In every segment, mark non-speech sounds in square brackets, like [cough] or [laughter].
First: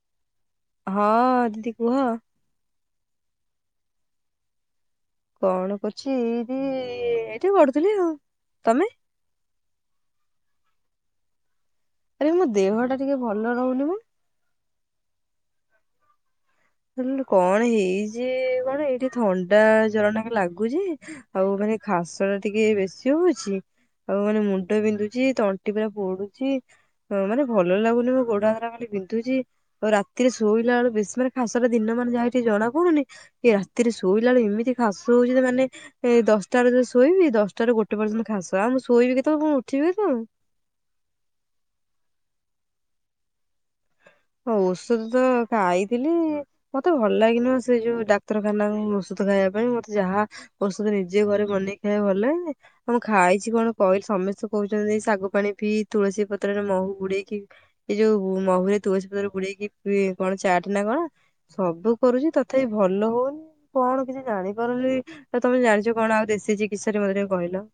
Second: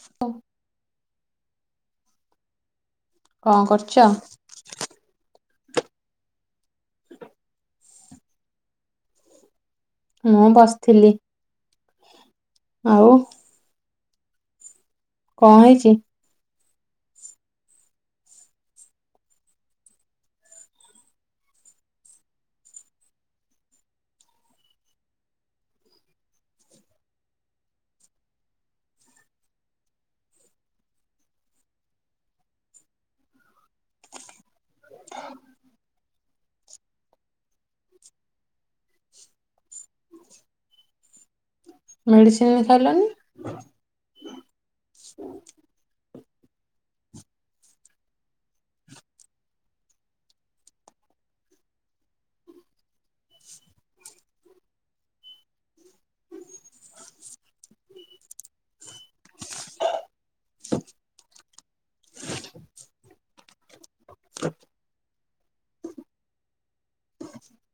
ହଁ। ହଁ ଦିଦି କୁହ? କଣ କରୁଛ? କଣ କରୁଛି ଏଇଦି ଏଠି ଗଡୁଥିଲି ଆଉ ତମେ? ମୁଁ ବସିଥିଲି। ଆରେ ମୋ ଦେହଟା ଆଉ ଟିକେ ଭଲ ରହୁନି ମ? କଣ ହେଇଛି? କଣ ହେଇଛି? କଣ ଏଇଠି ଥଣ୍ଡା ଜର ଟିକେ ଲାଗୁଛି, ଆଉ ମାନେ ଖାସ ଟା ଟିକେ ବେଶୀ ହଉଛି, ଆଉ ମାନେ ମୁଣ୍ଡ ବିନ୍ଧୁଛି ତଣ୍ଟି ପୁରା ପୋଡୁଛି, ମାନେ ଭଲ ଲାଗୁନି ମୁ ଗୋଡା ହରା ଖାଲି ବିନ୍ଧୁଛି ଆଉ ରାତିରେ ଶୋଇଲା ବେଳୁ ବେଶୀ ମାନେ ଖାସଟା ଦିନ ମାନେ ଯାହାିକି ଜଣା ପଡୁନି, ଏ ରାତିରେ ଶୋଇଲା ବେଳେ ଏମିତି ଖାସ ହଉଛି। ମାନେ ଏ ଦଶଟାରେ ଶୋଇବି ଦଶଟାରୁ ଗୋଟେ ପର୍ଯ୍ୟନ୍ତ ଖାସ ଆଉ ମୁଁ ଶୋଇବି କେତେବେ କଣ ଉଠିବି କେତବେଳେ? ମେଡିସିନ ଖାଇଲନି? ହ ଓଷଦ ତ ଖାଇଥିଲି ମତେ ଭଲ ଲାଗେ ନାଇ, ସେ ଯୋଉ ଡାକ୍ତରଖାନା ଔଷଧ ଖାଇବା ପାଇଁ ମତେ ଯାହା ଔଷଧ ନିଜେ ଘରେ ବନେଇ ଖାଇବା ଭଲ ଆ ମୁଁ ଖାଇଛି କଣ କହିଲି ସମସ୍ତେ କହୁଛନ୍ତି ଶାଗୁ ପାାଣି ପିଇ, ତୁଳସୀ ପତ୍ରରେ ମହୁ ବୁଡେଇକି ଏ ଯୋଉ ମହୁ ତୁଳସୀ ପତର ବୁଡେଇକି କଣ ଚାଟ ନା କଣ ସବୁ କରୁଛି। ତଥାପି ଭଲ ହଉନି। କଣ କିଛି ଜାଣିପାରୁନି ଆ? ତମେ ଜାଣିଛ କଣ ଆଉ ଦେଶୀ ଚି? ବିଷୟରେ ମତେ ଟିକେ କହିଲ?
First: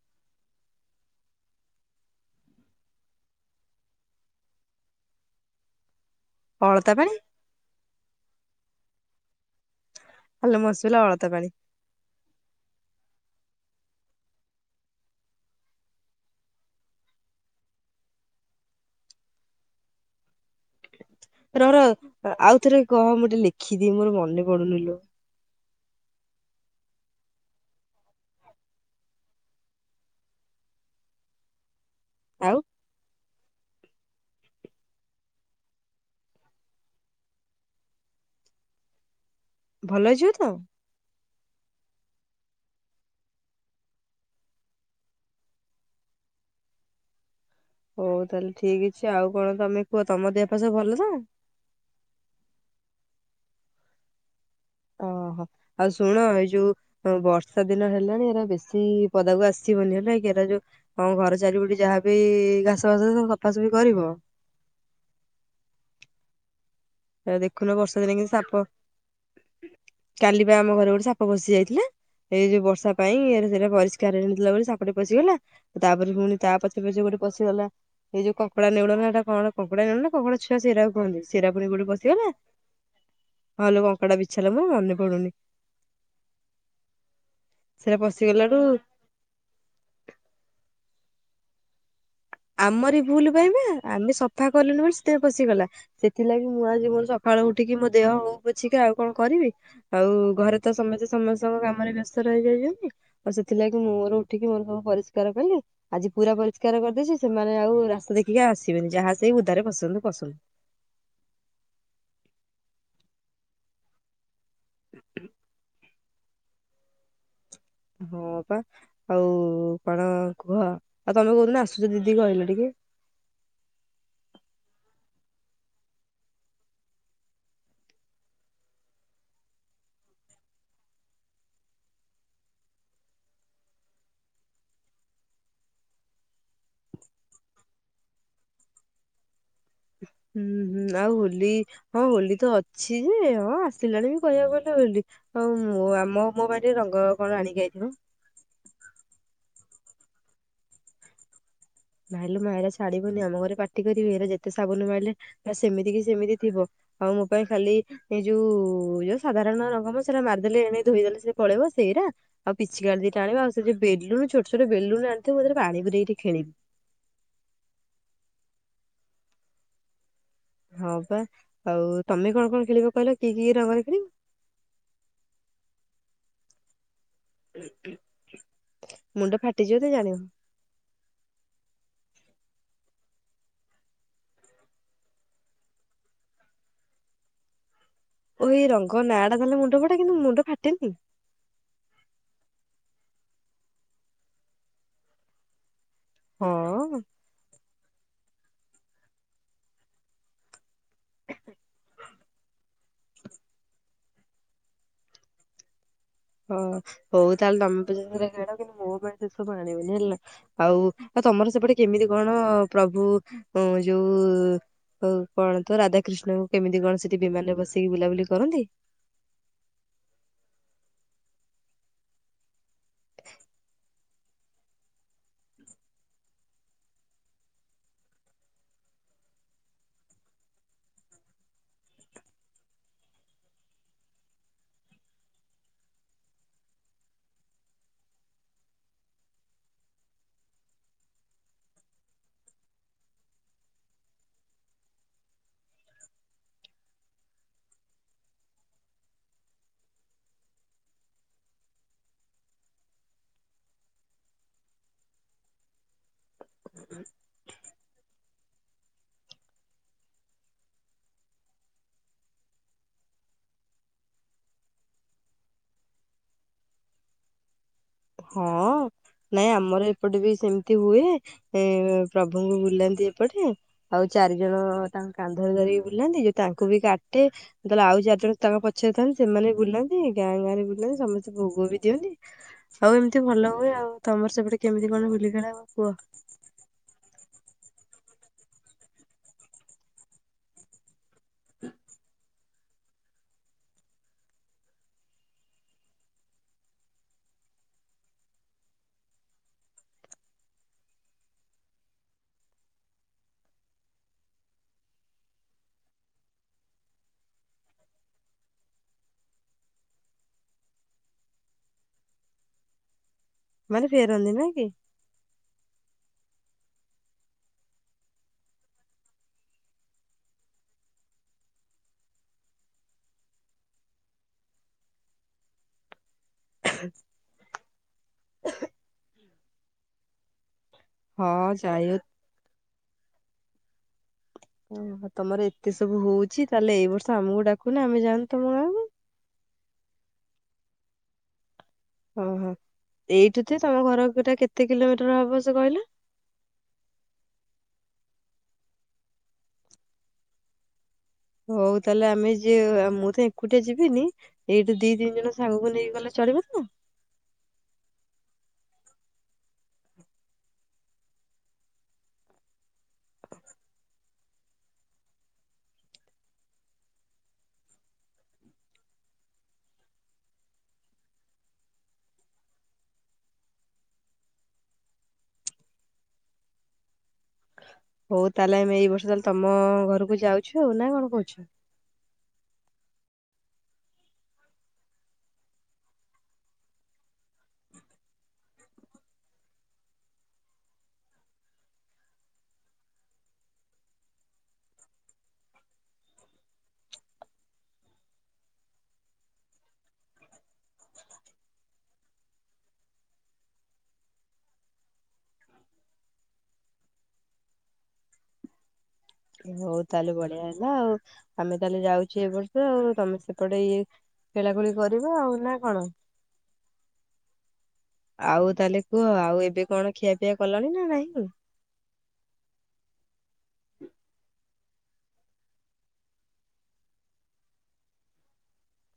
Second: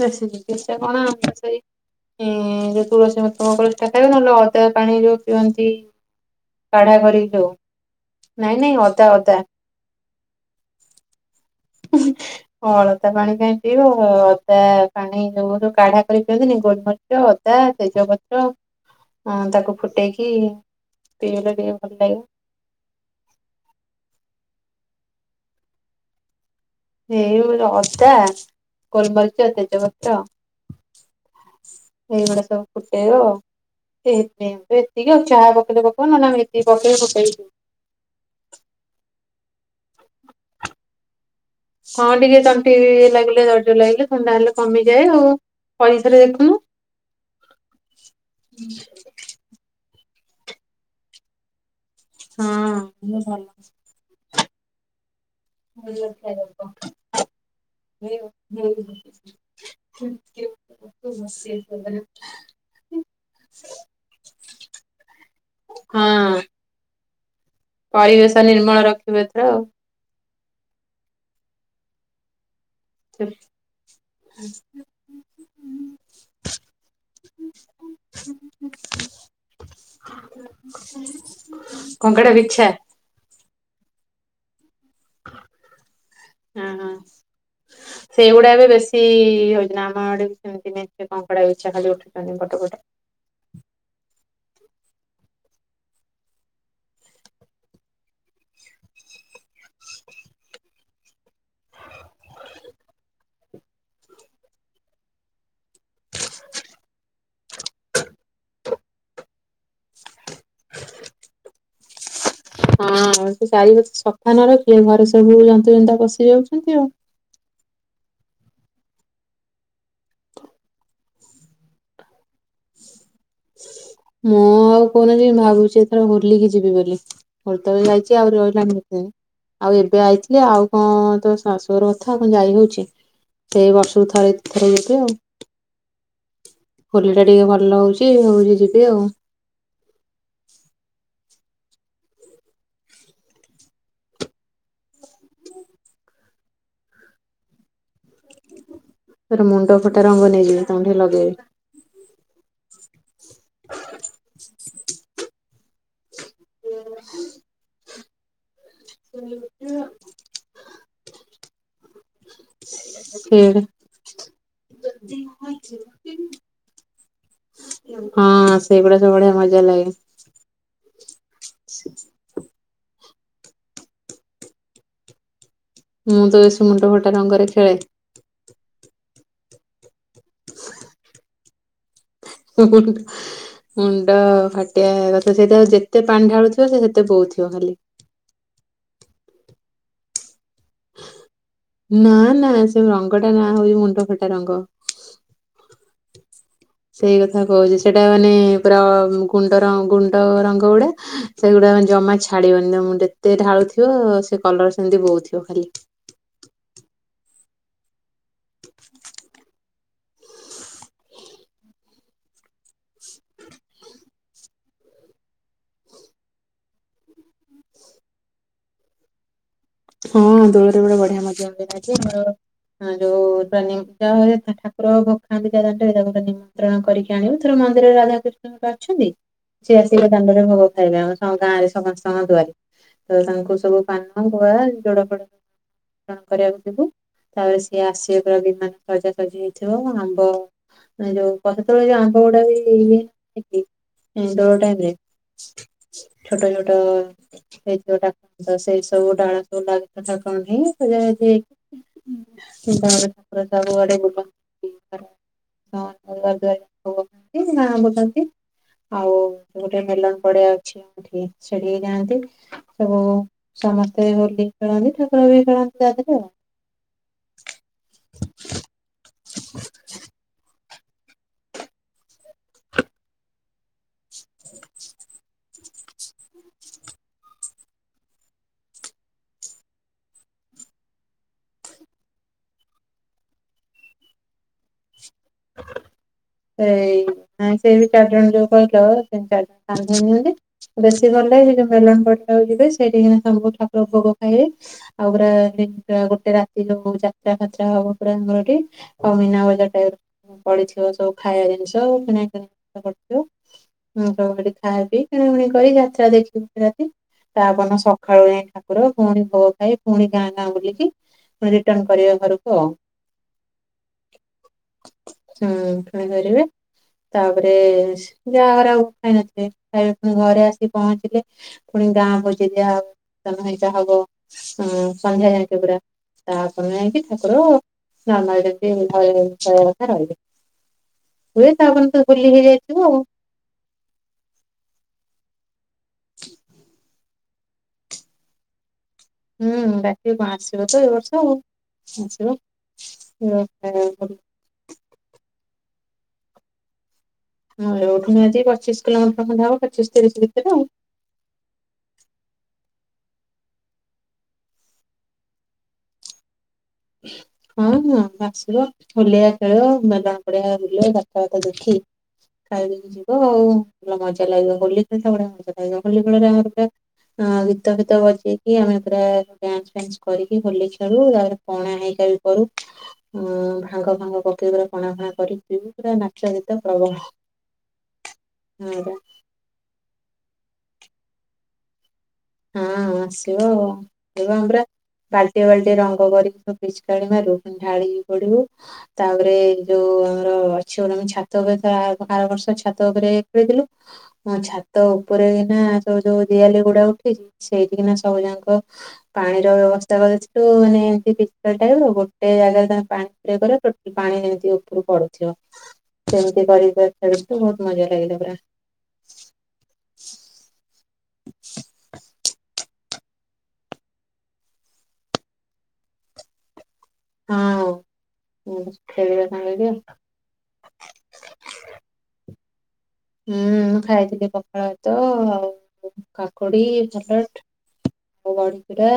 ଦେଶୀ ଚିକିତ୍ସା କଣ? ଆମର ସେଇଁ ଯୋଉ ତୁଳସୀ ମତଳ ସେଟା ଖାଇବ, ନହେଲେ ଅଦା ପାଣି ଯୋଉ ପିଅନ୍ତି। ଅଳତା କାଢା ପାଣି କରିକି ଦଉ, ନାଇଁ ନାଇଁ। ପଳତା ଭଲ ମସୁର‌ ଅଳତା ପାଣି। ଅଳତା ପାଣି ପାଇଁ ପିଇବ ଅଦା ପାଣି ଯୋଉ ଯଉ କାଢା କରି ପିଅନ୍ତିନି। ଗୋଲମରିଚ, ଅଦା ତେଜ ପତ୍ର ତାକୁ ଫୁଟେଇକି ପିଇଲେ ଟିକେ ରର ଭଲ ଲାଗିବ। ଆଉଥରେ କହ ମୁଁ ଟିକେ ଲେଖିଦିଏ ମୋର ମନେ ପଡୁନି ଲୋ। [unintelligible] ଏଇ ଅଦା, ଗୋଲମରିଚ, ତେଜପତ୍ର। ସେଇଗୁଡା ଆଉ ସବୁ ଫୁଟେଇ ବ ମୁଁ ଏତିକି ଆଉ ଚାହା ପକେଇଲେ ପକଉ ନହଲେ, ମୁଁ ଏତିକି ପକେଇକି ପକେଇ ଭଲ ହେଇଯିବ ତ? ହଁ ଟିକେ ତଣ୍ଟି ଲାଗିଲେ ଦରଜ ଲାଗିଲେ ଥଣ୍ଡା ହେଲେ କମିଯାଏ, ଆଉ ପଇସାରେ ଦେଖୁନୁ। ହଉ ତାହେଲେ ଠିକ ଅଛି, ଆଉ କଣ ତମେ କୁହ? ତମ ଦେହ ପା ସବୁ ଭଲ ତ। ହଁ। ମୁଁ ଭଲ ଅଛି। ଅହୋ। ଆଉ ଶୁଣ ଏଇ ଯୋଉ ବର୍ଷା ଦିନ ହେଲାଣି, ଏରା ବେଶୀ ପଦାକୁ ଆସିବନି ହେଲା, ଏରା ଯୋଉ ଘର ଚାରିପଟେ ଯାହା ବିି ଘାସ ଫାସ ସଫାସଫି କରିବ। ହଁ ଏ ଦେଖୁନ ବର୍ଷା ଦିନେ କିନ୍ତୁ ପରିବେଶ ସାପ ନିର୍ମଳ ରଖିବି, ଏଥର ଆଉ। କାଲି ବା ଆମ ଘରେ ଗୋଟେ ସାପ ପସିି ଯାଇଥିଲା। ଏଇ ଯୋଉ ବର୍ଷା ସେଥିପାଇଁ ସେଟା ପରିଷ୍କାର ହେଇନଥିଲା ବୋଲି ସାପଟେ ପଶିଗଲା, ତାପରେ ପୁଣି ତା ପଛେ ପଛେ ଗୋଟେ ପଶିଗଲା, ଏଇ ଯଉ କଙ୍କଡା ନେଉଳ ନାଟା କଣ କଙ୍କଡା ନେଉ ନା କଙ୍କଡା ଛୁଆ ସେରାକୁ କୁହନ୍ତି ସେରା [unintelligible] ଗୋଟ ବସିଗଲା। କଙ୍କଡା ବିଛା ଆଉଲ କଙ୍କଡ଼ା ବିଛା ଲ ହଁ ହଁ ସେଟା ସେଗୁଡା ପଶିଗଲାଠୁ ବି ବେଶୀ ହଉଛି ନା ଆମ ଆଡେ ବି ସେମିତି କଙ୍କଡା ଇଛାଲି ଉଠୁ ଆମରି ଭୁଲ ପାଇବା ଆମେ ସ ସଫା କଲିଣିି ମ ସେତ ପଶିଗଲା ସେଥିଲାଗି, ମୁଁ ଆଜି ମୋର ସକାଳୁ ଉଠିକି ମୋ ଦେହ ହଉ ପୋଛିିକି, ଆଉ କଣ କରିବି ଆଉ ଘରେ ତ ସମସ୍ତେ ସମସ୍ତଙ୍କ କାମରେ ବ୍ୟସ୍ତ। ରହିଯାଇଛନ୍ତି ଆଉ ସେଥିଲାଗି ମୁଁ ମୋର ଉଠିକି ମୋର ସବୁ ପରିଷ୍କାର କଲି ଆଜି ପୁରା ପରିଷ୍କାର କରିଦେଇଛି। ସେମାନେ ଆଉ ରାସ୍ତା ଦେଖିକି ଆସିବେନି ଯାହା ସେଇ ଉଦାରେ ପସନ୍ତୁ- ପସନ୍ତୁ। ହଁ ସେ ଚାରି ନ ରଖିଲେ ଘରେ ସବୁ ବୁଲନ୍ତୁ ଯେନ୍ତା ପ ସେ ଯାଉଛନ୍ତି ଆଉ। ହଁ ବାପା ଆଉ କଣ କୁହ, ଆଉ ତମେ କହୁଦିନ ଆସୁଛ ଦିଦି କହିଲ ଟିକେ। ମୁଁ ଆଉ କହୁନି ଯିମି ଭାବୁଛି ଏଥର ହୋଲିକି ଯିବି ବୋଲି ହୋଲି ତବେଳେ ଯାଇଛି, ଆଉ ରହିଲାଣି ସେ ଆଉ ଏବେ ଆଇଥିଲି, ଆଉ କଣ ତ ଶାଶୁର କଥା କଣ ଯାଇ ହଉଛି ସେଇ ବର୍ଷକୁ ଥରେ ଥରେ ଯିବି ଆଉ। ଖୋଲି ଟା ଟିକେ ଭଲ ହଉଛି ହଉଛି ଯିବି ଆଉ। ହୁଁ ହୁଁ ଆଉ ହୋଲି ହଁ ହୋଲି ତ ଅଛି ଯେ ହଁ ଆସିଲାଣି ବି କହିବାକୁ ଗଲେ, ହୋଲି ଆଉ ଆମ ମୋ ପା ରଙ୍ଗ କଣ ଆଣିକି ଯଇଥିବ। ତର ମୁଣ୍ଡ ଫଟା ରଙ୍ଗ ନେଇକ ତାଙ୍କୁଠିକି ଲଗେଇବି। ନାଇଁଲୁ ମାଇଳା ଛାଡବ ନି ଆମ ଘରେ ପାଟି କରିବି, ଏ ଯେତେ ସାବୁନ ମିଳିଲେ ସେମିତି କି ସେମିତି ଥିବ ଆଉ ମୋ ପାଇଁ ଖାଲି ଏଇ ଯୋଉ ଯୋଉ ସାଧାରଣ ରଙ୍ଗମ ସେଟା ମାରିଦେଲେ, ଏ ଧୋଇଦେଲେ ସେ ପଳେଇ ସେଇଟ ଆଉ ପିଚିକାଡି, ଦି ସେ ଆଣ ଆଉ ସେଉ ବେଲୁ ଛୋଟ ଛଟ ବେୁଲୁଣ ଆଣିଥିବ ମୁଁ ପାଣି ପୁରରେଇ ଟିକେ ଖେଲିବି। ହଁ ସେ ଏଇଗଡ ସ ବଢ଼ଆ ମଜା ଲାଗେ। ହଁ ପା ଆଉ ତମେ କଣ କଣ ଖେଳିବ କହିଲ କି କି ରବାରଖ। ମୁଁ ତସ ମୁଣ୍ଡ ଘଟ। ରଙ୍ଗରେ ଖେଳେ। ମୁଣ୍ଡ ଫାଟିଯିବ ତ ଜାଣିବ। ମୁଣ୍ଡ ଫାଟିଆ କଥା ସେଇଟା ଆଉ ଯେତେ ପାଣି ଢାଳୁଥିବ, ସେ ସେତେ ବୋଉଥିବ ଖାଲି। ଏଇ ରଙ୍ଗ ନାଁ ଟା ଦେଲେ ମୁଣ୍ଡ ଫଟା, କିନ୍ତୁ ମୁଣ୍ଡ ଫା। ନା-ନା। ସେ ରଙ୍ଗଟା ନାଁ ହଉଛି ମୁଣ୍ଡ ଫଟା ରଙ୍ଗ। ହଁ ସେଇ କଥା କହୁଛି ସେଇଟା ମାନେ। ପୁରା ଗୁଣ୍ଡ ଗୁଣ୍ଡ ରଙ୍ଗ ଗୁଡା। ସେଗୁଡାେ ଜମା ଛାଡିବନି ତ ଯେତେ ଢାଳୁଥିବ। ସେ କଲର ସେମତି ବହୁଉ ଥିବ ଖାଲି। ହଁ ହଉ ତାହଲେ ତମରେ। ଯୋେ ମୋହେ [unintelligible] ିବ ହେଲା ଆଉ ଆଉ ତମର ସେପଟେ କେମିତି କଣ? ପ୍ରଭୁ ଯୋଉ। କଣ ତ ରାଧା କୃିଷ୍ଣଙ୍କୁ କେମିତି କଣ ସେଠି ବିମାନରେ ବସିକି ବୁଲାବୁଲି କରନ୍ତି। ହଁ ଦୋଳରେ ଗୋଟେ ବଢିଆ ମ ଆମର ଯୋଉ ଯାହା ଠାକୁର ଭୋଗ ଖାନ୍ତି ଯ ଦରେ ତାକୁୋ ନିମନ୍ତ୍ରଣ କରିକି ଆଣିବୁ ଥର ମନ୍ଦିରରେ ରାଧାକୃଷ୍ଣଙ୍କ ଅଛନ୍ତି ସେିଏ ଆସିକେ ଦାଣ୍ଡରେ ଭୋଗ ଖାଇବେ ଆମ ଗାଁରେ ସମସ୍ତଙ୍କ ଦୁଆରେ ତ ତାଙ୍କୁ ସବୁ ପାନ ୁଆ ଜୋଡ ଫଡ କରିବାକୁ ଥିବୁ ତାପରେ ସିଏ ଆସିବା ପ ବି ସଜାସଜି ହେଇଥିବ ଆମ୍ବ ଯୋଉ ପଛ ତୋଳ ଯୋଉ ଆମ୍ବ ଗୁଡା ବିୋ ଟାଇ ଛୋଟ ଛୋଟ ହେଇଥିବା ସେ ସବୁ ଡାଳ ସବୁ ଲାଗିଥା କଣ ହେଇଜାର ସବୁଡେ୍ଵାରା ଓଉିନ ଆଉ ଗୋଟେ ମେଲନ ପଡିଆ ଅଛିଠି ସେଠିକି ଯଆନ୍ତି ସବୁ ସମସ୍ତେ ହୋଲି ଖେଳନ୍ତି ଠାକୁର ବି ଖେଳନ୍ତି ତା ଦେହରେ ଆଉ ହଁ। ଏମିତି ହୁଏ ପ୍ରଭୁଙ୍କୁ ବୁଲାନ୍ତି ଏପଟେ ଆଉ ଚାରି ଜଣ ତାଙ୍କ କାନ୍ଧରେ ଧରି ବୁଲାନ୍ତି ଯେ ତାଙ୍କୁ ବି କାଟେହେଲେ ଆଉ ଚାରିଜଣ ତାଙ୍କ ପଛରେ ଥାନ୍ତି ସେମାନେ ବି ବୁଲାନ୍ତି ଗାଁ ଗାଁରେ ବୁଲାନ୍ତି ସମସ୍ତେ ଭୋଗ ବି ଦିଅନ୍ତି ଆଉ ଏମିତି ଭଲ ହୁଏ ଆଉ ତମର ସେପଟେ କେମିତି କଣ ହୁ କଣେ ବା କୁହ ସେଇ ନାଇ ସେଇ ବି ଚାରିଜଣ ଯୋଉ କହିଲ ସେ ଚାରିଜଣ କା ହେଇ ନିନ୍ତି ବ ଗଲେଇ ଯୋଉ ମେଳା କଟା ହଉଛି ସେଇଠ ଠାକୁର ଭୋଗ ଖାଇବେ ଆଉ ପୁରା ଗୋଟେ ରାତି ଯୋଉ ଯାତ୍ରା ଫାତ୍ରା ହବ ପୁରା ଆମର ଏଠି ଆଉ ମନା ବଜାର ଟାଇ ପଡିଥିବ ସବୁ ଖାଇବା ଜିନିଷ ଆ କିଣାକିିବ ସବୁ ସେଠି ଖାଇବା ପିଇ କିଣାକିଣି କରି ଯାତ୍ରା ଦେଖିବି ରାତି ତାପ ସକାଳୁ ଯାଇ ଠାକୁର ପୁଣି ଭୋଗ ଖାଇ ପୁଣି ଗାଁ ଗାଁ ବୁଲିକି ପୁଣି ରିଟର୍ଣ କରିବା ଘରକୁ ଆଉ ମାନେ ଫେର ହନ୍ତି ନା କି ହୁଁ ପୁଣି ଧରିବେ ତାପରେ ଯାହାଘରେ ଆଉ ଖାଇନଥିବେ ଖାଇବେ ପୁଣି ଘରେ ଆସିିକି ପହଞ୍ଚିଲେ ପୁଣି ଗାଁ ବୋଜିେଇ ଦିଆହବ ନହେଁ ଯା ହବ ସନ୍ଧ୍ୟା ଯାଇଛ ପୁରା ତାପରେ ଯାଇକି ଠାକୁର ନାନ ଏଠି ମିଠା ହୁଏ ହଁ ସାବନ ଯାଇ ତୁ ବୁଲି ହେଇଯାଇଥିବୁ ଆଉ ଓହୋ ତମର ଏତେ ସବୁ ହଉଛି ତାହେଲେ ଏଇ ବର୍ଷ ଆମକୁ ଡାକୁନ ଆମେ ଯାଅନ୍ତୁ ତମ ଗାଁକୁ। ହୁଁ ଡାକିବି କଣ ଆସିବ ତ ଏ ବର୍ଷ ଆଉ। ଆସିବ ଓହୋ ଏଇଠୁ ହଁ ଯେ ତମ ଘରଟା କେତେ। କିଲୋମିଟର ହବ ସେ କହିଲ। ହଁ ଏଇଠୁନିହାତି ପଚିଶ କିଲୋମିଟର ଖଣ୍ଡେ ହବ ପଚିଶ ତିରିଶ ଭିତରେ ଆଉ। ହଉ ତାହେଲେ ଆମେ ଯିଏ ମୁଁ ତ ଏକୁଟିଆ ଯିବିନି ଏଇଠି ଦି ତିନି ଜଣ ସାଙ୍ଗକୁ ନେଇକି ଗଲେ ଚଳିବ ତ? ହଁ ହଁ ଆସିବ ହୋଲିଆ ଖେଳ ମେଲଣ ପଡିଆ ବୁଲିବ ଯାତ୍ରା ଫାତ୍ରା ଦେଖି ଖାଇକି। ଯିବ ଆଉ ପୁର ମଜା। ମଜା ଲାଗିବ ହୋଲି ଖେଳ ଟା ବଢିଆ ମଜା ଲାଗିବ ହୋଲି ଖେଳରେ ଆମେ ପୁରା ଗୀତ ଫିତ ବଜେଇକି ଆମେ ପୁରା ଡନ୍ସ ଫାନ୍ସ କରିକି ହୋଲି ଖେଳୁ ଆଉ। ପଣା ହେଇକା ବି କରୁ ଭାଙ୍ଗ ଭାଙ୍ଗ ପକେଇ ପୁରା ପଣା ଫଣା କରି ପିଉ ପୁରା ନାଚ ଗୀତ ପ୍ରବଳ। ହଉ ତାହେଲେ ଆମେ ଏଇ ହଁ ବର୍ଷହେଲେ ତମ ଘର କୁ। ଯାଉଛୁ ଆଉ ନା କଣ କହୁଛୁ। ହଁ ଆସିବ ଆମେ ପୁରା ବାଲ୍ଟି ଏ ବାଲ୍ଟି ଏ ରଙ୍ଗ କରିକି ସବୁ ପିଚକାରି ମାରୁ ଢାଳି ହେଇ ପଡିବୁ ତାପରେ ଯୋଉ ଆମର ଅଛି ଗୋଟେ ଛାତ ଉପରେ ଆର ବର୍ଷ ଛାତ ଉପରେ ଖେଥିଲୁ ଛାତ ଉପରେନା ଯୋଉ ଦିଆଲି ଗୁଡାକୁ ସେଇଠିକିନା ସବୁ ଯାକ ପାଣିର ବ୍ୟବସ୍ଥା କରି ଦେଇଥିଲୁ ମାନେ ଏମତି ପିକକାରି ଟା ଆଣିଲୁ ଗୋଟେ ଜାଗାରେ ପାଣି ପୂରାଇ ଦେଲ ପାଣି ଯେମତି ଉପରୁ ପଡୁଥିବ ସେମିତି କରି କାରିକା ଖେଳୁ ବହୁତ ମଜା ଲାଗିଲା ପୁରା। ହଉ ତାହେଲେ ବଢିଆ ହେଲା ଆଉ ଆମେ ତାହେଲେ ଯାଉଛେ ଏବର ର୍ଷ ଆଉ ତମେ ସେପଟେ ଇଏ ଖେଳାଖେଳି କରି ବୁ ଆଉ ନା କଣ। ହଁ। ଆଉ ମୁଁ ତାହେଲେ କୁହ ଖେଳିବା ଆଉ ଏବେ ସାଙ୍ଗରେ କଣ ଖିଆପିଆ କଲଣି ନା ନାହିଁ? ହୁଁ ମୁଁ ଖାଇଥିଲି ପଖାଳ ଭାତ ଆଉ କାକୁଡି ପଟ ଟ ଆଉ ବଡି ପରା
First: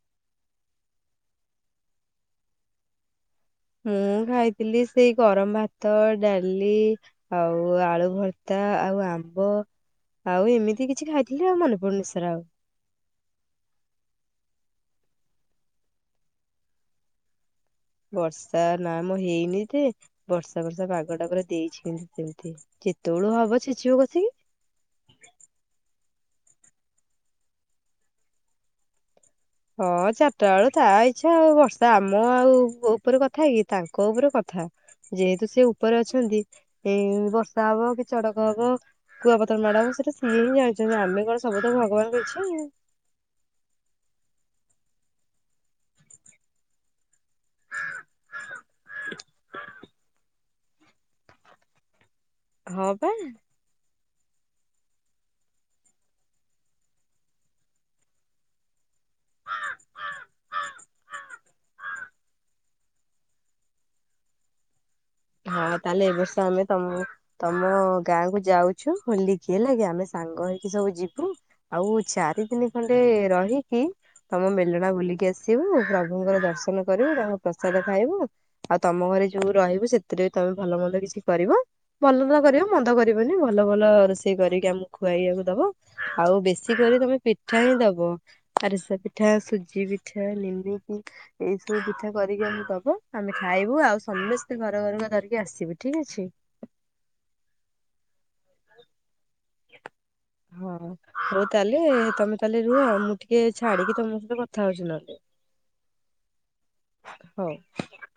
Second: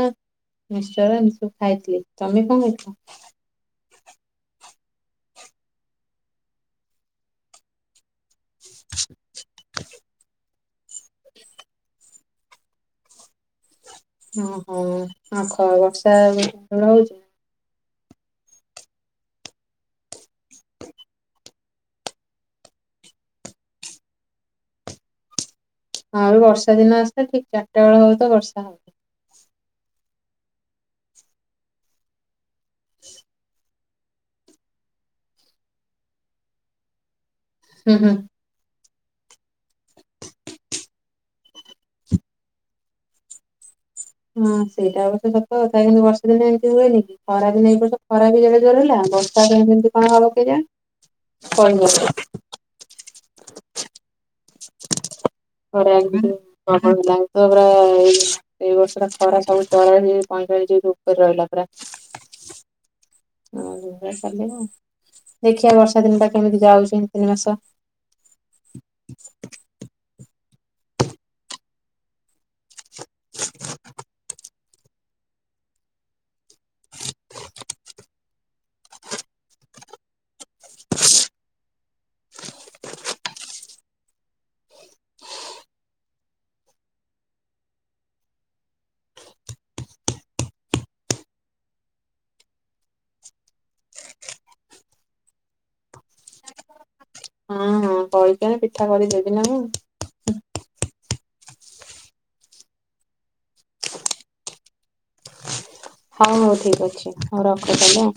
ମିସ୍କଚର୍ ଏମିତି ସବୁ ଖାଇଥିଲି ତମେ କଣ ଖାଇଥିଲ? ମୁଁ ଖାଇଥିଲି। ସେଇ ଗରମ ଭାତ ଡାଲି ଆଉ ଆଳୁ ଭର ତା ଆଉ ଆମ୍ବ ଆଉ ଏମିତି। ତିି କିଛି ଖାଇଥିଲେ ଆଉ ମନେ ପଡୁନି ସେରା ଆଉ। ଓହୋ ଆଉ କଣ ବର୍ଷା ସାଡେ ହଉଛି। ବର୍ଷା ନା ମ ହେଇନି ଯେ ବର୍ଷା ବର୍ଷା ପାଗଟା ପୁରା ଦେଇଛି କିନ୍ତୁ ଯେତେବେଳୁ ହବ ଛେଚିବ କସିକି। ହଁ ଆଉ ବର୍ଷା ଦିନ ଆସିଲେ ଠିକ ଚାରିଟା ବେଳ ହବ ତ ବର୍ଷା। ହଁ ଚାରିଟା ବେଳୁ ତା ଇଚ୍ଛା ଆଉ ବର୍ଷା ଆମ ଆଉ। ମୋ ଉପରେ କଥା କି। ତାଙ୍କ ଉପରେ କଥା। ଯେହେତୁ ସେ ଉପରେ ଅଛନ୍ତି, ଏ ବ ବର୍ଷା ହବ ହୁଁ କି ହୁଁ। ଚଡ଼କ ହବ। କୁଆ ପ ଥର ମାଡ ହବ ସେଟା ସିଏ ହିଁ ଜାଣିଛନ୍ତି ଅମେ କଣ। ସବୁ ତ ଭଗବାନ ଇଚ୍ଛା ଆଉ। ହଁ ସେଇଟା ଅବଶ୍ୟ ସତକଥା। କିନ୍ତୁ ବର୍ଷା ଦିନେ ଏମିତି ହୁଏନି କି ଖରା ଦିନ ଏଇବର୍ଷ ଖରା ବି ଯେଡ଼େ ଜୋର୍ ହେଲା। ବର୍ଷା କେମିତି କଣ ହେବ କେଜାଣି କହି ହବନି। ହଁ ପା ଖରାଯୋଉ ଲାଗୁଥିଲା ପୁରା ଏଇ ବର୍ଷ। ପୁରା ଖରା ସବୁ ଚରାଳିସ ଡିଗ୍ରୀ ପଇଁଚାଳିଶ ଡିଗ୍ରୀ ଉପରେ ରହିଲା ପୁରା ଅ ଏଇଭଳିଆ ଚାଲିବ ଆଉ। ହଁ ଦେଖିବା ବର୍ଷା ତାହେଲେ ଏ ଦିନଟା ବର୍ଷ କେମିତି ଆମେ ଯାଉଛି ତମ ତିନି ତିନି ମାସ। ତମ ଗାଁ କୁ ଯାଉଛୁ। ହୋଲି କି ଆମେ ସାଙ୍ଗ ହେଇ। ସବୁ ଯିବୁ ଆଉ ଚାରିଦିନି। ଖଣ୍ଡେ ରହିକି ତମ ମେଲ ମେଲଣ ବୁଲିକି ଆସିବୁ। ପ୍ରଭୁଙ୍କର ଦର୍ଶନ କରିବୁ ତାଙ୍କ ପ୍ରସାଦ ଖାଇବୁ। ଆଉ ତମ ଘରେ ଯୋଉ ରହିବୁ ସେ ସେଥିରେ ତମେ ଭଲ ମନ୍ଦ କିଛି କରିବ। ଭଲ ତ କରିବ ମନ୍ଦ କରିବନି। ଭଲ ଭଲ ରୋଷେଇ କରିକି ଆମକୁ ଖୁଆଇବାକୁ ଦବ ଆଉ ବେଶୀ କରିି ତମେ ପିଠା ହିଁ ଦବ। ଆରିସା ପିଠା ସୁଜି ପିଠା ନିମିକ୍ ଏଇ ସବୁ ପିଠା କରିକି ଆମକୁ ଦବ। ଆମେ ଖାଇବୁ ଆଉ ସମସ୍ତେ ଘରେ। ରକୁ ଧରିକି ଆସିବି ଠିକ ଅଛି। ହଏ। କେଣ ପିଠା କରିଦେବି ନା ମୁଁ। ହଁ ହଉ ତାହେଲେ ତମେ ତାହେଲେ ରୁହ। ମୁଁ ଟିକେ ଛାଡିକି ତମ ସହିତ କଥା ହଉଛି ନହେଲେ। ହଉ ଠିକ ଅଛି ହଉ ରଖ ତାହେଲେ।